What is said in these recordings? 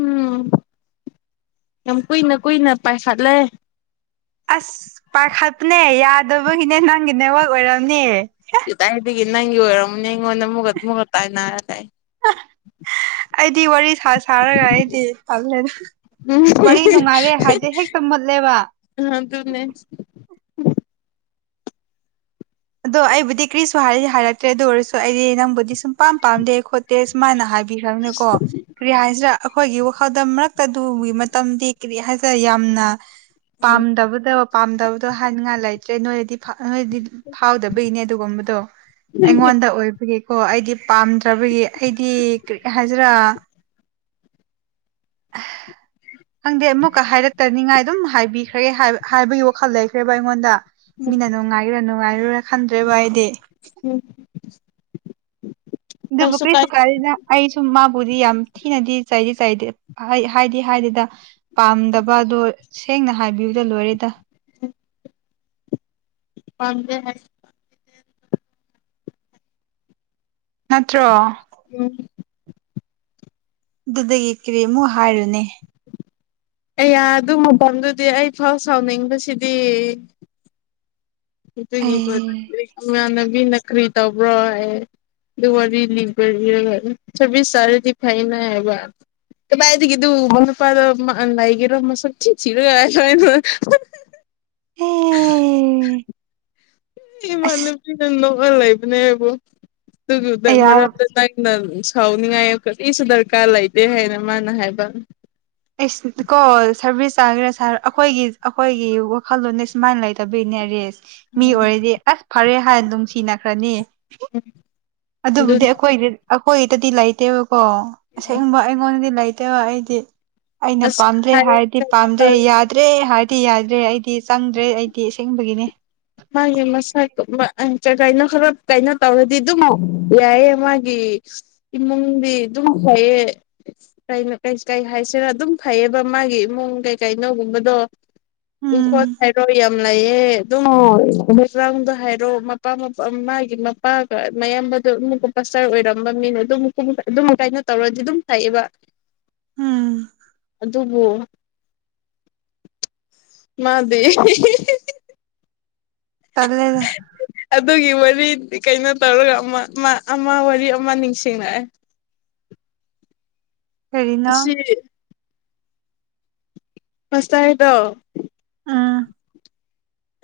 ꯎꯝ ꯌꯥꯝ ꯀꯨꯏꯅ ꯀꯨꯏꯅ ꯄꯥꯏꯈꯠꯂꯦ ꯑꯁ ꯄꯥꯈꯠꯄꯅꯦ ꯌꯥꯗꯕꯒꯤꯅꯦ ꯅꯪꯒꯤ ꯅꯦꯋꯜ ꯑꯣꯏꯔꯝꯅꯦ ꯑꯗꯨ ꯑꯩꯗꯒꯤ ꯅꯪꯒꯤ ꯑꯣꯏꯔꯝꯅꯦ ꯑꯩꯉꯣꯟꯗ ꯑꯃꯨꯒ ꯃꯨꯒꯠ ꯇꯥꯏꯅꯔꯒ ꯑꯩ ꯑꯩꯗꯤ ꯋꯥꯔꯤ ꯁꯥꯔꯒ ꯑꯩꯗꯤ ꯄꯜꯂꯦꯗ ꯎꯝ ꯋꯥꯔꯤ ꯅꯨꯡꯉꯥꯏꯔꯦ ꯍꯥꯏꯗꯤ ꯍꯦꯛꯇ ꯃꯠꯂꯦꯕ ꯑ ꯐꯃꯦ ꯑꯗꯣ ꯑꯩꯕꯨꯗꯤ ꯀꯔꯤꯁꯨ ꯍꯥꯏꯔꯗꯤ ꯍꯥꯏꯔꯛꯇ꯭ꯔꯦ ꯑꯗꯨ ꯑꯣꯏꯔꯁꯨ ꯑꯩꯗꯤ ꯅꯪꯕꯨꯗꯤ ꯁꯨꯝ ꯑꯄꯥꯝ ꯄꯥꯝꯗꯦ ꯈꯣꯠꯇꯦ ꯁꯨꯃꯥꯏꯅ ꯍꯥꯏꯕꯤꯈ꯭ꯔꯕꯅꯤꯀꯣ ꯀꯔꯤ ꯍꯥꯏꯁꯤꯗ ꯑꯩꯈꯣꯏꯒꯤ ꯋꯥꯈꯗꯝ ꯃꯔꯛ ꯑꯗꯨꯒꯤ ꯃꯇꯝꯗꯤ ꯀꯔꯤ ꯍꯥꯏꯁꯦ ꯌꯥꯝꯅ ꯎꯝ ꯄꯥꯝꯗꯕꯗ ꯄꯥꯝꯗꯕꯗꯣ ꯍꯥꯏꯅꯤꯡꯉꯥꯏ ꯂꯩꯇ꯭ꯔꯦ ꯅꯣꯏꯅꯗꯤ ꯅꯣꯏꯗꯤ ꯐꯥꯎꯗꯕꯒꯤꯅꯦ ꯑꯗꯨꯒꯨꯝꯕꯗꯣ ꯑꯩꯉꯣꯟꯗ ꯑꯣꯏꯕ ꯀꯣ ꯑꯩꯗꯤ ꯄꯥꯝꯗ꯭ꯔꯕꯒꯤ ꯑꯩꯗꯤ ꯀꯔꯤ ꯍꯥꯏꯁꯤꯔꯥ ꯈꯪꯗꯦ ꯑꯃꯨꯛꯀ ꯍꯥꯏꯔꯛꯇꯅꯤꯉꯥꯏ ꯑꯗꯨꯝ ꯍꯥꯏꯕꯤꯌꯨ ꯈ꯭ꯔꯦ ꯍꯥꯏ ꯍꯥꯏꯕꯒꯤ ꯋꯥꯈꯜ ꯂꯩꯈ꯭ꯔꯦꯕ ꯑꯩꯉꯣꯟꯗ ꯎꯝ ꯃꯤꯅ ꯅꯨꯡꯉꯥꯏꯔꯥ ꯅꯨꯡꯉꯥꯏꯔꯨꯔꯥ ꯈꯟꯗ꯭ꯔꯦꯕ ꯑꯩꯗꯤ ꯎꯝ ꯀꯩꯁꯨ ꯑꯗꯨꯗꯨꯕꯛꯔꯤ ꯀꯥꯏꯗꯦ ꯁꯨꯀꯥꯏꯗ ꯑꯩ ꯁꯨꯝ ꯃꯥꯕꯨꯗꯤ ꯌꯥꯝ ꯊꯤꯅꯗꯤ ꯆꯩꯥꯏꯗꯤ ꯆꯩꯥꯏꯗꯦ ꯍꯥꯏꯗꯤ ꯍꯥꯏꯗꯤꯗ ꯄꯥꯝꯗꯕꯗꯣ ꯁꯦꯡꯅ ꯍꯥꯏꯕꯤꯌꯨꯗ ꯂꯣꯏꯔꯦꯗ ꯎꯝ ꯄꯗ ꯍꯥꯏ ꯅꯠꯇ꯭ꯔꯣ ꯎꯝ ꯑꯗꯨꯗꯒꯤ ꯀꯔꯤꯃꯨ ꯍꯥꯏꯔꯨꯅꯦ ꯑꯦꯌꯥ ꯑꯗꯨ ꯃꯐꯝꯗꯨꯗꯤ ꯑꯩ ꯐꯥꯎ ꯁꯥꯎꯅꯤꯡꯕꯁꯤꯗꯤ ꯑꯩ ꯑꯗꯨꯒꯤ ꯏꯃꯥꯟꯅꯕꯤꯅ ꯀꯔꯤ ꯇꯧꯕ꯭ꯔꯣ ꯍꯥꯏ ꯂꯤꯕ ꯆꯕꯤꯁ ꯁꯥꯦ ꯂꯐꯥꯏꯅ ꯍꯥꯏꯕ ꯀꯕꯥꯏꯗꯒꯤꯗꯨ ꯃꯃ ꯅꯨꯄꯥꯗꯣ ꯂꯩꯒꯦꯔꯣ ꯃꯁꯛ ꯊꯤ ꯊꯤꯔꯒꯅ [unintelligible] ꯑꯣ ꯏꯃꯥꯟꯅꯄꯤꯅ ꯅꯣꯛꯑ ꯂꯩꯕꯅꯦꯕꯨ ꯑꯗꯨꯗꯨꯗ ꯑꯩ ꯃꯔꯝ ꯅ ꯁꯥꯎꯅꯤꯡꯉꯥꯏ ꯑꯩꯁꯨ ꯗꯔꯀꯥꯔ ꯂꯩꯇꯦ ꯍꯥꯏꯅ ꯃꯥꯅ ꯍꯥꯏꯕ ꯁ ꯀꯣ ꯁꯥꯔꯚꯤꯁ ꯆꯥꯈ꯭ꯔꯦ ꯁꯥꯔ ꯑꯩꯈꯣꯏꯒꯤ ꯑꯩꯈꯣꯏꯒꯤ ꯋꯥꯈꯜꯂꯣꯟꯅꯦ ꯁꯨꯃꯥꯏꯅ ꯂꯩꯇꯕꯒꯤꯅꯦ ꯔꯦꯁ ꯃꯤ ꯑꯣꯏꯔꯗꯤ ꯑꯁ ꯐꯔꯦ ꯍꯥꯏꯅ ꯅꯨꯡꯁꯤꯅꯈ꯭ꯔꯅꯤ ꯎꯝ ꯑꯗꯨꯕꯨꯗꯤ ꯑꯩꯈꯣꯏꯗꯤ ꯑꯩꯈꯣꯏꯗꯗꯤ ꯂꯩꯇꯦꯕꯀꯣ ꯑꯁꯦꯡꯕ ꯑꯩꯉꯣꯟꯗꯗꯤ ꯂꯩꯇ ꯑꯩꯗꯤ ꯑꯩꯅ ꯑꯁ ꯄꯥꯝꯗ꯭ꯔꯦ ꯍꯥꯏ ꯍꯥꯏꯔꯗꯤ ꯀꯩꯅꯣ ꯄꯥꯝꯗ꯭ꯔꯦ ꯇꯧꯔꯗꯤ ꯌꯥꯗ꯭ꯔꯦ ꯑꯦ ꯍꯥꯏꯗꯤ ꯌꯥꯗ꯭ꯔꯦ ꯑꯩꯗꯤ ꯆꯪꯗ꯭ꯔꯦ ꯑꯩꯗꯤ ꯏꯁꯤꯡꯦꯡꯕꯒꯤꯅꯤ ꯃꯥꯒꯤ ꯃꯁꯛꯒꯥꯏꯅ ꯈꯔ ꯀꯥꯏꯅꯣ ꯇꯧꯔꯗꯤ ꯑꯗꯨꯝ ꯌꯥꯏꯑ ꯃꯥꯒꯤ ꯏꯃꯨꯡꯗꯤ ꯑꯗꯨꯝ ꯍꯩꯌꯦ ꯀꯩꯅꯣ ꯀꯩ ꯀꯩ ꯍꯥꯏꯁꯤꯔ ꯑꯗꯨꯝ ꯐꯩꯌꯦꯕ ꯃꯥꯒꯤ ꯏꯃꯨꯡ ꯀꯩꯀꯩꯅꯣꯒꯨꯝꯕꯗꯣ ꯏꯪꯈꯣꯜ ꯎꯝ ꯍꯥꯏꯔꯣ ꯌꯥꯝ ꯂꯩꯌꯦꯦ ꯑꯗꯨꯝ ꯑꯣꯆꯥꯡꯗꯣ ꯍꯥꯏꯔꯣ ꯃꯄꯥ ꯃꯄꯥ ꯃꯥꯒꯤ ꯃꯄꯥꯒ ꯃꯌꯥꯝꯕꯗ ꯀꯁꯇꯔ ꯑꯣꯏꯔꯝꯕ ꯃꯤꯅ ꯑꯗꯨꯝ ꯑꯗꯨꯝ ꯀꯥꯏꯅꯣ ꯇꯧꯔꯗꯤ ꯑꯗꯨꯝ ꯊꯥꯛꯑꯦꯕ ꯎꯝ ꯑꯗꯨꯕꯨ ꯃꯥꯗꯤ ꯇꯂꯦꯅ ꯑꯗꯨꯒꯤ ꯋꯥꯔꯤ ꯀꯩꯅꯣ ꯇꯧꯔꯒ ꯑꯃ ꯋꯥꯔꯤ ꯑꯃ ꯅꯤꯡꯁꯤꯡꯅꯑꯦ ꯀꯔꯤꯅꯣ ꯑꯁꯤ ꯃꯁ ꯍꯥꯏꯗꯣ ꯎꯝ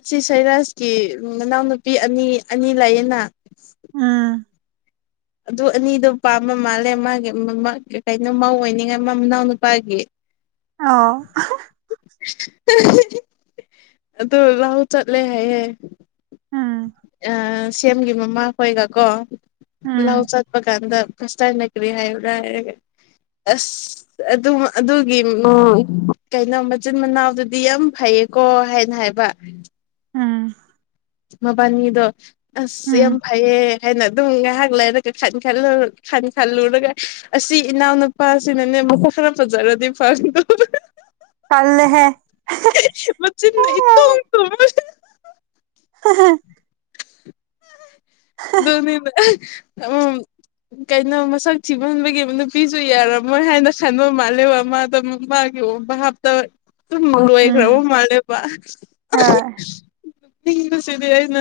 ꯑꯁꯤ ꯁꯩꯔꯖꯀꯤ ꯃꯅꯥꯎꯅꯨꯄꯤ ꯑꯅꯤ ꯑꯅꯤ ꯂꯥꯛꯌꯦꯅ ꯎꯝ ꯑꯗꯨ ꯑꯅꯤꯗꯣ ꯄꯥꯝꯕ ꯃꯥꯜꯂꯦ ꯃꯥꯒꯤ ꯀꯩꯅꯣ ꯃꯧ ꯑꯣꯏꯅꯤꯉꯥꯏ ꯃ ꯃꯅꯥꯎ ꯅꯨꯄꯥꯒꯤ ꯑꯣ ꯑꯗꯨ ꯂꯥꯛꯥꯎ ꯆꯠꯂꯦ ꯍꯥꯏꯍꯦ ꯎꯝ ꯁꯦꯝꯒꯤ ꯃꯃꯥꯈꯣꯏꯒꯀꯣ ꯄꯨꯂ ꯎꯝ ꯆꯠꯄ ꯀꯥꯟꯗ ꯀꯁꯅ ꯀꯔꯤ ꯍꯥꯏꯔ ꯑꯁ ꯑꯗꯨ ꯑꯗꯨꯒꯤ ꯀꯩꯅꯣ ꯃꯆꯤꯟ ꯃꯅꯥꯎꯗꯨꯗꯤ ꯌꯥꯝ ꯐꯩꯌꯦ ꯀꯣ ꯍꯥꯏꯅ ꯍꯥꯏꯕ ꯎꯝ ꯃꯕꯥꯅꯤꯗꯨ ꯑꯁ ꯌꯥꯝ ꯎꯝ ꯐꯩꯌꯦ ꯍꯥꯏꯅ ꯑꯗꯨꯝ ꯉꯥꯏꯍꯥꯛ ꯂꯩꯔꯒ ꯈꯟ ꯈ ꯈ ꯈꯜꯂꯨꯔꯒ ꯑꯁꯤ ꯏꯅꯥꯎꯅꯨꯄꯥꯁꯤꯅꯅꯦ ꯃꯁꯛ ꯈꯔꯥ ꯐꯖꯔꯗꯤ ꯐꯒꯗꯕ [inaudible] ꯇꯜꯂꯦꯍꯦ ꯆꯤꯟꯅ ꯏꯇꯨꯝ ꯇꯨꯝ [inaudible] ꯑꯗꯨꯨꯅꯤꯗ ꯎꯝ ꯀꯩꯅꯣ ꯃꯁꯛ ꯊꯤꯃꯟꯕꯒꯤ ꯅꯨꯄꯤꯁꯨ ꯌꯥꯔꯝꯃꯣꯏ ꯍꯥꯏꯅ ꯈꯟꯕ ꯃꯥꯜꯂꯦꯕ ꯃꯥꯗꯣ ꯃꯥ ꯌꯣ ꯍꯥꯞꯇ ꯑꯗꯨꯨꯝ ꯎꯝ ꯂꯣꯏꯈ꯭ꯔꯕ ꯃꯥꯜꯂꯦꯕ ꯍꯣꯏ ꯕꯁꯤꯗꯤ ꯑꯩꯅ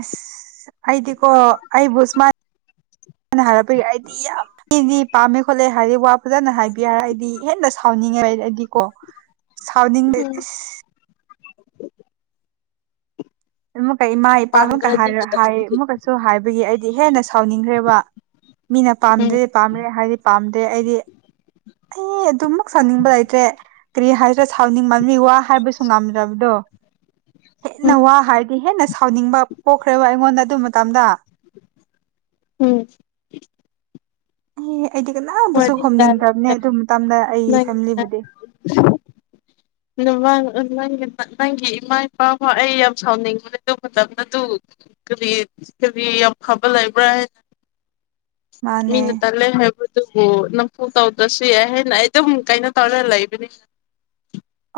ꯑꯁ ꯑꯩꯗꯤꯀꯣ ꯑꯩꯕꯨ ꯁꯨꯃꯥꯏꯅ ꯍꯥꯏꯔꯛꯄꯒꯤ ꯑꯩꯗꯤ ꯌꯥꯝ ꯃꯤꯗꯤ ꯄꯥꯝꯃꯦ ꯈꯣꯠꯂꯦ ꯍꯥꯏꯔꯗꯤ ꯋꯥ ꯐꯖꯅ ꯍꯥꯏꯕꯤ ꯍꯥꯏ ꯑꯩꯗꯤ ꯍꯦꯟꯅ ꯁꯥꯎꯅꯤꯡꯉꯦ ꯑꯩꯗꯤ ꯀꯣ ꯁꯥꯎꯅꯤꯡ ꯎꯝ ꯑꯃꯨꯛꯀ ꯏꯃꯥ ꯏꯄꯥ ꯑꯃꯀ ꯄꯥꯝꯗ꯭ꯔꯗꯤ ꯍꯥꯏ ꯀꯗꯥꯏꯗꯒꯤ ꯑꯃꯨꯛꯀꯁꯨ ꯍꯥꯏꯕꯒꯤ ꯑꯩꯗꯤ ꯍꯦꯟꯅ ꯁꯥꯎꯅꯤꯡꯈ꯭ꯔꯦꯕ ꯃꯤꯅ ꯎꯝ ꯄꯥꯝꯗ꯭ꯔꯦ ꯄꯥꯝꯗꯦ ꯍꯥꯏꯗꯤ ꯄꯥꯝꯗ꯭ꯔꯦ ꯑꯩꯗꯤ ꯑꯩ ꯑꯗꯨꯝꯃꯛ ꯁꯥꯎꯅꯤꯡꯕ ꯂꯩꯇ꯭ꯔꯦ ꯀꯔꯤ ꯍꯥꯏꯁꯤꯔ ꯁꯥꯎꯅꯤꯡꯃꯟꯕꯒꯤ ꯋꯥ ꯍꯥꯏꯕꯁꯨ ꯉꯝꯗ꯭ꯔꯕꯗꯣ ꯍꯦꯟꯅ ꯎꯝ ꯋꯥ ꯍꯥꯏꯔꯗꯤ ꯍꯦꯟꯅ ꯁꯥꯎꯅꯤꯡꯕ ꯄꯣꯛꯈ꯭ꯔꯦꯕ ꯑꯩꯉꯣꯟꯗ ꯑꯗꯨ ꯃꯇꯝꯗ ꯎꯝ ꯑꯦ ꯑꯩꯗꯤ ꯀꯅꯥꯕꯨꯁꯨ ꯋꯥꯔꯤ ꯈꯨꯝꯅꯤꯡꯗ꯭ꯔꯕꯅꯦ ꯇꯥꯔꯒ ꯑꯗꯨ ꯃꯇꯝꯗ ꯑꯩ ꯅꯪꯒꯤꯅ ꯐꯦꯃꯤꯂꯤꯕꯨꯗꯤ [inaudible] [unintelligible] ꯀꯔꯤ ꯀꯔꯤ ꯌꯥꯝ ꯐꯕ ꯂꯩꯕ꯭ꯔꯥ ꯍꯥꯏꯅ ꯃꯥꯅꯦ ꯃꯤꯅ ꯇꯜꯂꯦ ꯍꯥꯏꯕ ꯑꯗꯨꯕꯨ ꯅꯝꯐꯨ ꯇꯧꯗ꯭ꯔꯁꯨ ꯌꯥꯏ ꯍꯥꯏꯅ ꯑꯩ ꯑꯗꯨꯝ ꯀꯩꯅꯣ ꯇꯧꯔꯒ ꯂꯩꯕꯅꯤ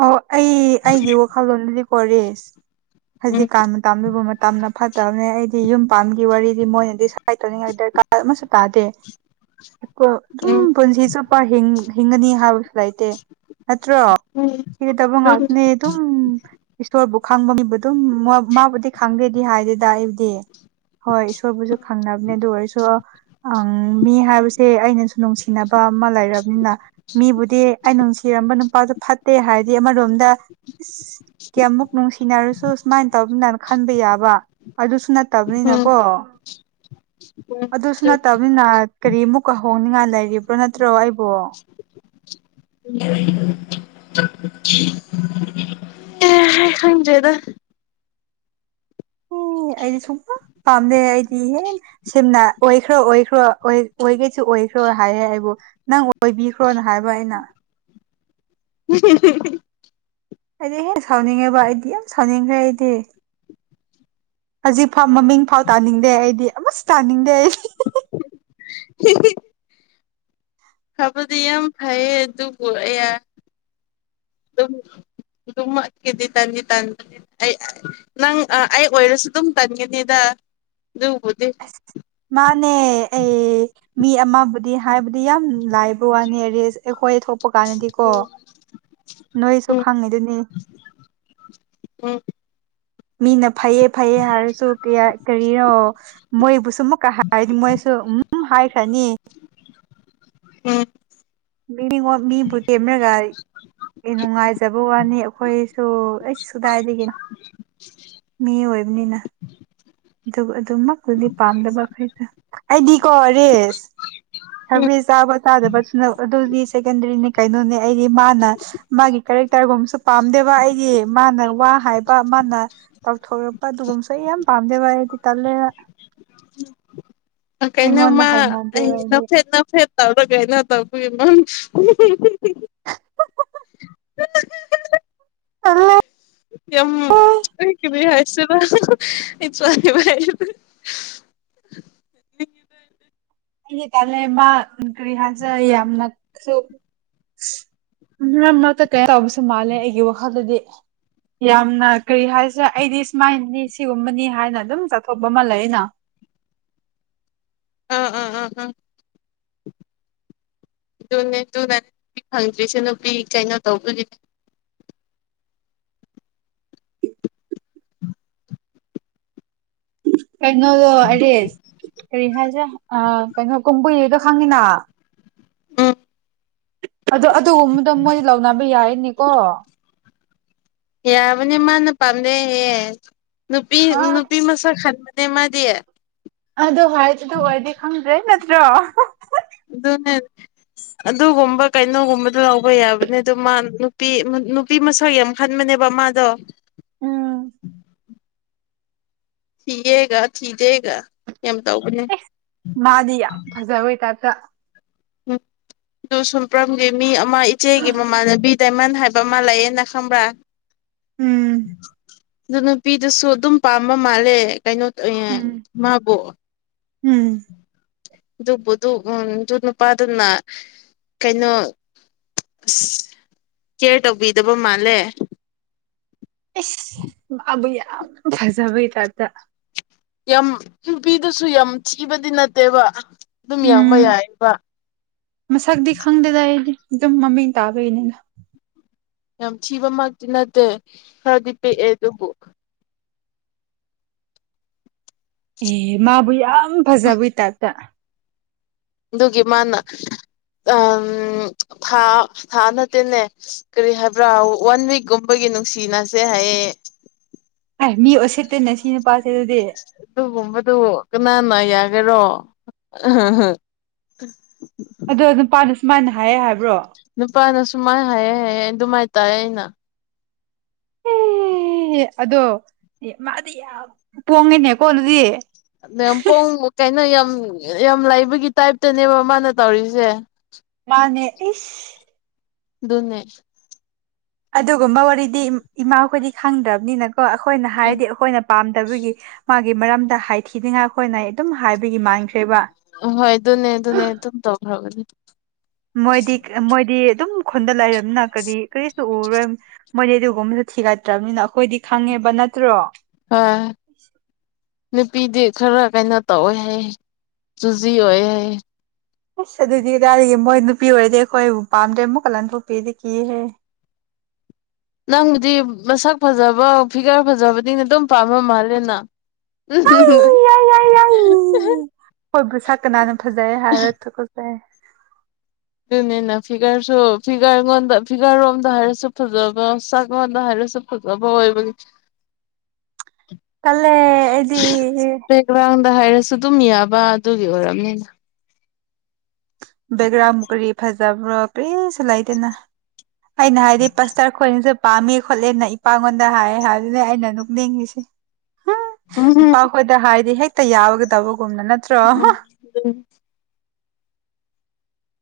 ꯑꯣ ꯑꯩ ꯑꯩꯒꯤ ꯋꯥꯈꯜꯂꯣꯟꯗꯗꯤꯀꯣ ꯔꯤꯁ ꯎꯝ ꯍꯧꯖꯤꯛꯀꯥꯟ ꯇꯥꯝꯕꯤꯕ ꯃꯇꯝꯗ ꯐꯠꯇꯕꯅꯦ ꯑꯩꯗꯤ ꯌꯨꯝ ꯄꯥꯟꯕꯒꯤ ꯋꯥꯔꯤꯗꯤ ꯃꯣꯏꯅ ꯗꯤꯁꯥꯏꯠ ꯇꯧꯅꯤꯡꯉꯥꯏ ꯗꯔꯀꯥꯔ ꯑꯃꯁꯨ ꯇꯥꯗꯦ [inaudible] ꯑꯗꯨꯝ ꯎꯝ ꯄꯨꯟꯁꯤ ꯆꯨꯞꯄ ꯍꯤꯡꯒꯅꯤ ꯍꯥꯏꯕꯁꯨ ꯂꯩꯇꯦ ꯅꯠꯇ꯭ꯔꯣ ꯎꯝ ꯑꯗꯨꯝ ꯉꯥꯛꯇꯅꯦ ꯑꯗꯨꯝ ꯏꯁꯣꯔꯕꯨ ꯈꯪꯕ ꯃꯤꯕꯨ ꯑꯗꯨꯝ ꯃꯥꯕꯨꯗꯤ ꯈꯪꯗꯦꯗꯤ ꯍꯥꯏꯗꯦꯗ ꯑꯩꯗꯤ ꯍꯣꯏ ꯏꯁꯣꯔꯕꯨꯁꯨ ꯈꯪꯅꯕꯅꯦ ꯑꯗꯨ ꯑꯣꯏꯔꯁꯨ ꯑꯪ ꯃꯤ ꯍꯥꯏꯕꯁꯦ ꯑꯩꯅꯁꯨ ꯅꯨꯡꯁꯤꯅꯕ ꯑꯃ ꯂꯩꯔꯕꯅꯤꯅ ꯃꯤꯕꯨꯗꯤ ꯑꯩꯅ ꯅꯨꯡꯁꯤꯔꯝꯕ ꯅꯨꯄꯥꯁꯨ ꯐꯠ ꯍꯥꯏꯗꯤ ꯑꯃꯔꯣꯝꯗ ꯏꯁ ꯀꯌꯥꯃꯨꯛ ꯅꯨꯡꯁꯤꯅꯔꯁꯨ ꯁꯨꯃꯥꯏꯅ ꯇꯧꯅꯤꯅ ꯈꯟꯕ ꯌꯥꯕ ꯑꯗꯨꯁꯨ ꯎꯝ ꯅꯠꯇꯕꯅꯤꯅꯀꯣ ꯎꯝ ꯑꯗꯨꯁꯨ ꯅꯠꯇꯕꯅꯤꯅ ꯀꯔꯤꯃꯨꯛꯀ ꯍꯣꯡꯅꯤꯡꯉꯥꯏ ꯂꯩꯔꯤꯕ꯭ꯔꯣ ꯅꯠꯇ꯭ꯔꯣ ꯑꯩꯕꯨ [inaudible] ꯑꯦ ꯈꯪꯗꯔ꯭ꯦꯗꯥ ꯎꯝ ꯑꯩꯗꯤ ꯁꯨꯡꯄꯥꯝ ꯄꯥꯝꯗꯦ ꯑꯩꯗꯤ ꯍꯦ ꯁꯤꯝꯅ ꯑꯣꯏꯈ꯭ꯔꯣ ꯑꯣꯏꯈ꯭ꯔꯣ ꯑꯣꯏꯒꯦꯁꯨ ꯑꯣꯏꯈ꯭ꯔꯣ ꯍꯥꯏ ꯍꯥꯏꯕꯨ ꯅꯪ ꯑꯣꯏꯕꯤꯈ꯭ꯔꯣꯅ ꯍꯥꯏꯕ ꯑꯩꯅ [inaudible] ꯑꯩꯗꯤ ꯍꯦꯟꯅ ꯁꯥꯎꯅꯤꯡꯉꯦꯕ ꯑꯩꯗꯤ ꯌꯥꯝ ꯁꯥꯎꯅꯤꯡꯈ꯭ꯔꯦ ꯑꯩꯗꯤ ꯍꯧꯖꯤꯛꯐꯥꯎ ꯃꯃꯤꯡ ꯐꯥꯎ ꯇꯥꯅꯤꯡꯗꯦ ꯑꯩꯗꯤ ꯑꯃꯁꯨ ꯇꯥꯅꯤꯡꯗꯦ ꯑꯩꯗꯤ [inaudible] ꯐꯕꯗꯤ ꯌꯥꯝ ꯐꯩꯌꯦ ꯑꯗꯨꯕꯨ ꯑꯩꯌꯥ ꯑꯗꯨꯝ ꯇꯟꯗꯤ ꯇꯟꯕꯅꯦ ꯑꯩ ꯅꯪ ꯑꯩ ꯑꯣꯏꯔꯁꯨ ꯑꯗꯨꯝ ꯇꯟꯒꯅꯤꯗ ꯑꯗꯨꯕꯨꯗꯤ ꯑꯁ ꯃꯥꯅꯦ ꯑꯩ ꯃꯤ ꯑꯃꯕꯨꯗꯤ ꯍꯥꯏꯕꯗꯤ ꯌꯥꯝ ꯂꯥꯏꯕ ꯋꯥꯅꯤ ꯔꯦꯁ ꯑꯩꯈꯣꯏ ꯊꯣꯛꯄ ꯀꯥꯟꯗꯗꯤꯀꯣ ꯅꯣꯏꯁꯨ ꯎꯝ ꯈꯪꯉꯤꯗꯨꯅꯤ ꯎꯝ ꯃꯤꯅ ꯐꯩꯌꯦ ꯐꯩꯌꯦ ꯍꯥꯏꯔꯁꯨ ꯀꯔꯤꯅꯣ ꯃꯣꯏꯕꯨ ꯁ ꯑꯃꯨꯛꯀꯥ ꯍꯥꯏꯗꯤ ꯃꯣꯏꯁꯨ ꯎꯝ ꯍꯥꯏꯈ꯭ꯔꯅꯤ ꯎꯝ ꯃꯤꯉ ꯃꯤꯕꯨ ꯇꯦꯝꯅ ꯒꯥꯔꯤ ꯑꯩ ꯅꯨꯡꯉꯥꯏꯖꯕ ꯋꯥꯅꯤ ꯑꯩꯈꯣꯏꯁꯨ ꯑꯩꯁ ꯀꯨꯗꯥꯏꯗꯒꯤ ꯃꯤ ꯑꯣꯏꯕꯅꯤꯅ ꯑꯗꯨ ꯑꯗꯨꯃꯛꯇꯨꯗꯤ ꯄꯥꯝꯗꯕ ꯑꯩꯈꯣꯏꯗ ꯑꯩꯗꯤꯀꯣ ꯦꯁ ꯊꯚꯔꯤ ꯆꯥꯕ ꯇꯥꯗꯕꯁꯨꯅ ꯑꯗꯨꯗꯤ ꯁꯦꯀꯦꯟꯗꯔꯤꯅꯦ ꯀꯩꯅꯣꯅꯦ ꯑꯩꯗꯤ ꯃꯥꯅ ꯃꯥꯒꯤ ꯀꯦꯔꯦꯛꯇꯔꯒꯨꯝꯕꯁꯨ ꯄꯥꯝꯗꯦꯕ ꯑꯩꯒꯤ ꯃꯥꯅ ꯋꯥ ꯍꯥꯏꯕ ꯃꯥꯅ ꯇꯥꯎꯊꯣꯔꯛꯄ ꯑꯗꯨꯒꯨꯝꯕꯁꯨ ꯑꯩ ꯌꯥꯝ ꯄꯥꯝꯖꯦ ꯚ ꯑꯩꯗꯤ ꯇꯂꯦ ꯀꯩꯅꯅ ꯑꯩꯉꯣꯟꯗ ꯃꯥ ꯑꯩ ꯍꯩꯅꯗꯦꯕ ꯑꯩꯗꯤ ꯅꯐꯦꯠ ꯅꯐꯦꯠ ꯇꯧꯗ ꯀꯥꯏꯅ ꯇꯧꯕꯨꯃ ꯌꯥꯝ ꯀ ꯍꯥꯏ ꯗ ꯏꯁꯨꯅꯤ ꯑꯩꯒꯤ ꯇꯥꯂꯕ ꯀꯔꯤꯍꯥꯁꯦ ꯌꯥꯝꯅ ꯃꯔꯛ ꯃꯔꯛꯇ ꯀꯩꯅ ꯇꯕꯁꯨ ꯃꯥꯜꯂꯦ ꯑꯩꯒꯤ ꯋꯥꯈꯜꯗꯗꯤ ꯌꯥꯝꯅ ꯀꯔꯤ ꯍꯥꯏꯁꯦ ꯑꯩꯗꯤ ꯁꯨꯃꯥꯏꯅꯅꯤ ꯁꯤꯒꯨꯝꯕꯅꯤ ꯍꯥꯏꯅ ꯑꯗꯨꯝ ꯆꯠꯊꯣꯛꯄ ꯃꯥꯜꯂ ꯑꯅ ꯑ ꯑ ꯑ ꯑ ꯑꯗꯨꯅꯦ ꯑꯗꯨꯅ ꯅꯨꯄꯤ ꯐꯪꯗ꯭ꯔꯤꯁꯨ ꯅꯨꯄꯤ ꯀꯩꯅꯣ ꯇꯧꯕꯒꯤꯅꯦ ꯀꯩꯅꯣꯗꯣ ꯑꯔꯦꯁ ꯀꯔꯤ ꯍꯥꯏꯁꯦ ꯀꯩꯅꯣ ꯀꯨꯝ ꯀꯨꯏꯔꯤꯗꯣ ꯈꯪꯉꯤꯅ ꯎꯝ ꯑꯗ ꯑꯗꯨꯒꯨꯝꯕꯗ ꯃꯣꯏ ꯂꯧꯅꯕ ꯌꯥꯏꯅꯤ ꯑꯣ ꯌꯥꯕꯅꯦ ꯃꯥꯅ ꯄꯥꯝꯃꯦ ꯍꯌꯦ ꯅꯨꯄꯤ ꯑ ꯅꯨꯄꯤ ꯃꯁꯛ ꯈꯟꯕꯅꯦ ꯃꯥꯗꯤ ꯑꯗꯨ ꯍꯥꯏꯗꯨꯗ ꯑꯣꯏꯔꯗꯤ ꯈꯪꯗ꯭ꯔꯦ ꯅꯠꯇ꯭ꯔꯣ ꯑꯗꯨꯅꯦ ꯑꯗꯨꯒꯨꯝꯕ ꯀꯩꯅꯣꯒꯨꯝꯕꯗ ꯂꯧꯕ ꯌꯥꯕꯅꯦ ꯑꯗꯨ ꯃꯥ ꯅꯨꯄꯤ ꯅꯨꯄꯤ ꯃꯁꯛ ꯌꯥꯝ ꯈꯟꯕꯅꯦꯕ ꯃꯥꯗꯣ ꯎꯝ ꯊꯤꯌꯦꯒ ꯊꯤꯗꯦꯒ ꯌꯥꯝ ꯇꯧꯕꯅꯤ ꯃꯥꯗꯤ ꯌꯥꯝ ꯐꯖꯕꯦꯏ ꯇꯥꯞꯇ ꯎꯝ ꯑꯗꯨ ꯁꯨꯝꯄ꯭ꯔꯝꯒꯤ ꯃꯤ ꯑꯃ ꯏꯆꯦꯒꯤ ꯃꯃꯥꯟꯅꯕꯤ ꯗꯥꯏꯃꯟ ꯍꯥꯏꯕ ꯑꯃꯥ ꯂꯩꯥꯏꯌꯦꯅꯥ ꯈꯪꯕ꯭ꯔꯥ ꯎꯝ ꯑꯗꯨ ꯅꯨꯄꯤꯗꯨꯁꯨ ꯑꯗꯨꯝ ꯄꯥꯝꯕ ꯃꯥꯜꯂꯦ ꯇꯩꯅꯣ ꯎꯝ ꯃꯥꯕꯣꯛ [inaudible] ꯎꯝ ꯑꯗꯨꯕꯨꯗꯨ ꯎꯝ ꯑꯗꯨ ꯅꯨꯄꯥꯗꯨꯅ ꯀꯩꯅꯣ ꯑꯁ ꯀꯦꯌꯔ ꯇꯧꯕꯤꯗꯕ ꯃꯥꯜꯂꯦ ꯑꯦꯁ ꯃꯥꯕꯨ ꯌꯥꯝꯅ ꯐꯖꯕꯩ ꯇꯞꯇ ꯌꯥꯝ ꯅꯨꯄꯤꯗꯨꯁꯨ ꯌꯥꯝ ꯊꯤꯕꯗꯤ ꯅꯠꯇꯦꯕ ꯑꯗꯨꯝ ꯌꯥꯡꯕ ꯎꯝ ꯌꯥꯏꯕ ꯃꯁꯛꯇꯤ ꯈꯪꯗꯦꯗ ꯑꯩꯗꯤ ꯑꯗꯨꯝ ꯃꯃꯤꯡ ꯇꯥꯕꯒꯤꯅꯤ ꯌꯥꯝ ꯊꯤꯕꯃꯛꯇꯤ ꯅꯠꯇꯦ ꯈꯔꯗꯤ ꯄꯤꯛꯑꯦ ꯑꯗꯨꯕꯨ ꯑꯦ ꯃꯥꯕꯨ ꯌꯥꯝ ꯐꯖꯕꯩ ꯇꯥꯛꯇ ꯑꯗꯨꯒꯤ ꯃꯥꯅ ꯎ ꯊꯥ ꯊꯥ ꯅꯠꯇꯦꯅꯦ ꯀꯔꯤ ꯍꯥꯏꯕ꯭ꯔꯥ ꯋꯥꯟ ꯋꯤꯛꯀꯨꯝꯕꯒꯤ ꯅꯨꯡꯁꯤꯅꯁꯦ ꯍꯥꯏꯌꯦ ꯑꯦ ꯃꯤ ꯑꯣꯁꯦꯛꯇꯅꯦ ꯁꯤ ꯅꯨꯄꯥꯁꯦ ꯑꯗꯨꯗꯤ ꯑꯗꯨꯒꯨꯝꯕꯗꯨ ꯀꯅꯥꯅ ꯌꯥꯒꯔꯣ ꯎ [inaudible] ꯑꯗꯣ ꯅꯨꯄꯥꯅ ꯁꯨꯃꯥꯏꯅ ꯍꯥꯏꯌꯦ ꯍꯥꯏꯕ꯭ꯔꯣ ꯅꯨꯄꯥꯅꯁꯨ ꯃꯥꯏꯅ ꯍꯥꯏꯑꯦ ꯍꯥꯏꯑꯦ ꯑꯗꯨꯃꯥꯏꯅ ꯇꯥꯏꯑꯦ ꯑꯩꯅ [inaudible] ꯑꯦꯍꯦ ꯑꯗꯣ ꯃꯥꯗꯤ ꯌꯥꯝ ꯄꯣꯡꯉꯦꯅꯦꯀꯣ ꯑꯗꯨꯗꯤ ꯃ ꯄꯣꯡ ꯀꯩꯅꯣ ꯌꯥꯝ ꯌꯥꯝ ꯂꯩꯥꯏꯕꯒꯤ ꯇꯥꯏꯞꯇꯅꯦꯕ ꯃꯥꯅ ꯇꯧꯔꯤꯁꯦ [inaudible] ꯃꯥꯅꯦ ꯏꯁ ꯑꯗꯨꯨꯅꯦ ꯑꯗꯨꯒꯨꯝꯕ ꯋꯥꯔꯤꯗꯤ ꯏꯃꯥꯈꯣꯏꯗꯤ ꯈꯪꯗ꯭ꯔꯕꯅꯤꯅꯀꯣ ꯑꯩꯈꯣꯏꯅ ꯎꯝ ꯍꯥꯏꯔꯗꯤ ꯑꯩꯈꯣꯏꯅ ꯄꯥꯝꯗꯕꯒꯤ ꯃꯥꯒꯤ ꯃꯔꯝꯗ ꯍꯥꯏꯊꯤꯅꯤꯡꯉꯥꯏ ꯑꯩꯈꯣꯏꯅ ꯑꯗꯨꯝ ꯍꯥꯏꯕꯒꯤ ꯃꯥꯡꯈ꯭ꯔꯦꯕ ꯍꯣꯏ ꯑꯗꯨꯅꯦ ꯑꯗꯨꯅꯦ ꯑꯗꯨꯝ ꯇꯧꯈꯔꯝꯅꯦ ꯃꯣꯏꯗꯤ ꯃꯣꯏꯗꯤ ꯑꯗꯨꯝ ꯈꯨꯟꯗ ꯂꯩꯔꯕꯅꯤꯅ ꯀꯔꯤ ꯀꯔꯤꯁꯨ ꯎꯔꯣꯏ ꯃꯣꯏꯗꯤ ꯑꯗꯨꯒꯨꯝꯕꯁꯨ ꯊꯤꯒꯠꯇ꯭ꯔꯕꯅꯤꯅ ꯑꯩꯈꯣꯏꯗꯤ ꯈꯪꯉꯦꯕ ꯅꯠꯇ꯭ꯔꯣ ꯍꯣꯏ ꯅꯨꯄꯤꯗꯤ ꯈꯔ ꯀꯩꯅꯣ ꯇꯧꯋꯦ ꯍꯥꯏ ꯆꯨꯖꯤ ꯑꯣꯏ ꯍꯥꯏ ꯑꯁ ꯑꯗꯨꯗꯤ ꯀꯗꯥꯏꯔꯤꯒꯤ ꯃꯣꯏ ꯅꯨꯄꯤ ꯑꯣꯏꯔꯗꯤ ꯑꯩꯈꯣꯏꯕꯨ ꯄꯥꯝꯗ꯭ꯔꯦ ꯑꯃꯨꯛ ꯀ ꯂꯟꯄꯣꯛꯄꯤꯗꯤ ꯀꯤꯍꯦ ꯅꯪꯕꯨꯗꯤ ꯃꯁꯛ ꯐꯖꯕ ꯐꯤꯒꯔ ꯐꯖꯕꯅꯤꯅ ꯑꯗꯨꯝ ꯄꯥꯝꯃꯝꯃꯅꯤꯅꯥ ꯑꯩ [unintelligible] ꯑꯩ ꯑꯩ [inaudible] ꯑꯩ ꯍꯣꯏꯕꯨ ꯁꯥꯠ ꯀꯅꯥꯟꯅ ꯐꯖꯩ ꯍꯥꯏꯔꯀꯈꯔꯥꯕꯒꯦ ꯑꯗꯨꯅꯤꯅ ꯐꯤꯒꯔꯁꯨ ꯐꯤꯒꯔꯉꯣꯟꯗ ꯐꯤꯒꯔꯣꯝꯗ ꯍꯥꯏꯔꯁꯨ ꯐꯖꯕ ꯁꯛꯉꯣꯟꯗ ꯍꯥꯏꯔꯁꯨ ꯇꯜꯂꯦ ꯑꯩꯗꯤ [unintelligible] [inaudible] ꯉꯔꯥꯡꯗ ꯍꯥꯏꯔꯁꯨ ꯑꯗꯨꯝ ꯌꯥꯕ ꯑꯗꯨꯒꯤ ꯑꯣꯏꯔꯝꯅꯤ ꯕꯦꯛꯒ꯭ꯔꯥꯎꯟ ꯃꯨꯛ ꯀꯔꯤ ꯐꯖꯕ꯭ꯔꯣ ꯄꯔꯤꯁꯨ ꯂꯩꯗꯦꯅ ꯑꯩꯅ ꯍꯥꯏꯗꯤ ꯄꯁ ꯇꯔ ꯑꯩꯈꯣꯏꯅꯁꯨ ꯄꯥꯝꯃꯦ ꯈꯣꯠꯂꯦꯅ ꯏꯄꯉꯣꯟꯗ ꯍꯥꯏꯌꯦ ꯍꯥꯏꯕꯅꯦ ꯑꯩꯅ ꯅꯨꯡꯇꯤꯒꯤ ꯎꯝ ꯏꯄꯥꯈꯣꯏꯗ ꯍꯥꯏꯗꯤ ꯍꯦꯛꯇ ꯌꯥꯎꯒꯗꯕꯒꯨꯝꯅ ꯅꯠꯇ [unintelligible]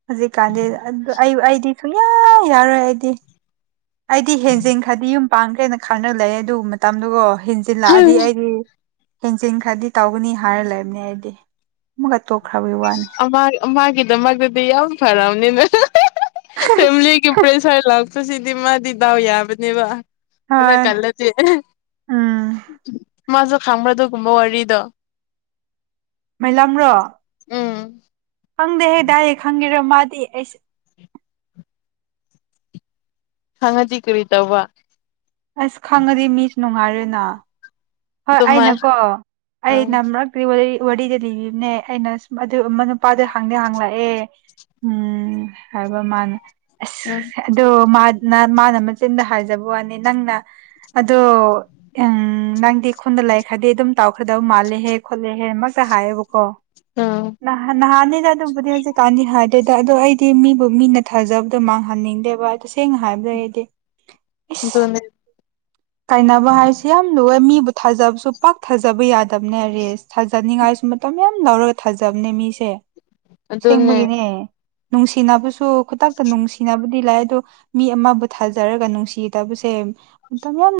ꯍꯧꯖꯤꯛꯀꯥꯟꯗꯤ ꯑꯩꯗꯤ ꯁꯨꯡꯌꯥ ꯌꯥꯔꯣꯏ ꯑꯩꯗꯤ ꯑꯩꯗꯤ ꯍꯦꯟꯖꯤꯜ ꯈꯔꯗꯤ ꯌꯨꯝ ꯄꯥꯡꯈ꯭ꯔꯦꯅ ꯈꯪꯅ ꯂꯩꯌꯦ ꯑꯗꯨ ꯃꯇꯝꯗꯨꯒꯣ ꯍꯦꯟ ꯇꯤꯜꯂꯛꯑꯗꯤ ꯑꯩꯗꯤ ꯍꯦꯟꯖꯤꯟꯈ꯭ꯔꯗꯤ ꯇꯧꯒꯅꯤ ꯍꯥꯏꯔ ꯂꯩꯕꯅꯦ ꯑꯩꯗꯤ ꯑꯃꯒ ꯇꯣꯛꯈ꯭ꯔꯕꯒꯤ ꯋꯥꯅꯤ ꯃꯥꯒꯤꯗꯃꯛꯇꯗꯤ ꯌꯥꯝ ꯐꯔꯕꯅꯤꯅ ꯐꯦꯃꯤꯂꯤꯒꯤ ꯄ꯭ꯔꯦꯁꯔ ꯂꯛ ꯁꯤꯗꯤ ꯃꯥꯗꯤ ꯗꯥꯎ ꯌꯥꯕꯅꯦꯕ ꯍꯂ ꯍꯣꯏ ꯀꯂꯗꯤ ꯎꯝ ꯃꯥꯁꯨ ꯈꯥꯡꯕ꯭ꯔ ꯗꯨꯒꯨꯝꯕ ꯋꯥꯔꯤꯗꯣ [unintelligible] ꯈꯪꯗꯦꯍꯦ ꯗꯥꯏꯔꯦꯛ ꯈꯪꯒꯦꯔꯣ ꯃꯥꯗꯤ ꯑꯩꯁ ꯍꯪꯉꯗꯤ ꯀꯔꯤ ꯇꯧꯕ ꯑꯁ ꯈꯪꯉꯗꯤ ꯃꯤꯁꯨ ꯅꯨꯡꯉꯥꯏꯔꯣꯏꯅ ꯍꯣꯏ ꯑꯗꯨꯃꯥꯏ ꯑꯩꯅꯀꯣ ꯎꯝ ꯑꯩꯅ ꯃꯔꯛꯇꯤ ꯋꯥꯔꯤ ꯋꯥꯔꯤꯗꯤ ꯂꯤꯕꯤꯕꯅꯦ ꯑꯩꯅ ꯑꯗꯨ ꯑꯃ ꯅꯨꯄꯥꯗ ꯍꯥꯡꯗꯤ ꯍꯥꯡꯂꯛꯑꯦ ꯎꯝ ꯍꯥꯏꯕ ꯃꯥꯅ ꯎꯝ ꯑꯁ ꯑꯗꯣ ꯃꯥꯅ ꯃꯥꯅ ꯃꯆꯤꯟꯗ ꯍꯥꯏꯖꯕ ꯋꯥꯅꯤ ꯅꯪꯅ ꯑꯗꯣ ꯎꯝ ꯅꯪꯗꯤ ꯈꯨꯨꯟꯗ ꯂꯩꯈ꯭ꯔꯗꯤ ꯑꯗꯨꯝ ꯇꯥꯎꯈ꯭ꯔꯗꯕ ꯃꯥꯜꯂꯦꯍꯦ ꯈꯣꯠꯂꯦꯍꯦ ꯑꯃꯛꯁꯨ ꯍꯥꯏꯌꯦꯕꯀꯣ ꯎꯝ ꯅꯍꯥꯟ ꯅꯍꯥꯟꯅꯤꯗ ꯑꯗꯨꯕꯨꯗꯤ ꯍꯧꯖꯤꯛꯀꯥꯟꯗꯤ ꯍꯥꯏꯗꯦꯗ ꯑꯗꯣ ꯑꯩꯗꯤ ꯃꯤꯕꯨ ꯃꯤꯅ ꯊꯥꯖꯕꯗꯣ ꯃꯥꯡꯍꯟꯅꯤꯡꯗꯦꯕ ꯇꯁꯦꯡꯅ ꯍꯥꯏꯕꯗ ꯑꯩꯗꯤ ꯏꯁ ꯑꯗꯨꯅꯦ ꯀꯥꯏꯅꯕ ꯍꯥꯏꯁꯦ ꯌꯥꯝ ꯂꯨꯑꯦ ꯃꯤꯕꯨ ꯊꯥꯖꯕꯁꯨ ꯄꯥꯛ ꯊꯥꯖꯕ ꯌꯥꯗꯕꯅꯦ ꯔꯦꯁ ꯊꯥꯖꯅꯤꯡꯉꯥꯏꯁꯨ ꯃꯇꯝ ꯃꯌꯥꯝ ꯂꯧꯔꯒ ꯊꯥꯖꯕꯅꯦ ꯃꯤꯁꯦ ꯑꯗꯨꯅꯦ ꯁꯦꯡꯕꯒꯤꯅꯦ ꯅꯨꯡꯁꯤꯅꯕꯁꯨ ꯈꯨꯗꯛꯇ ꯅꯨꯡꯁꯤꯅꯕꯗꯤ ꯂꯥꯏ ꯑꯗꯣ ꯃꯤ ꯑꯃꯕꯨ ꯊꯥꯖꯔꯒ ꯅꯨꯡꯁꯤꯗꯕꯁꯦ ꯃꯇꯝ ꯌꯥꯝ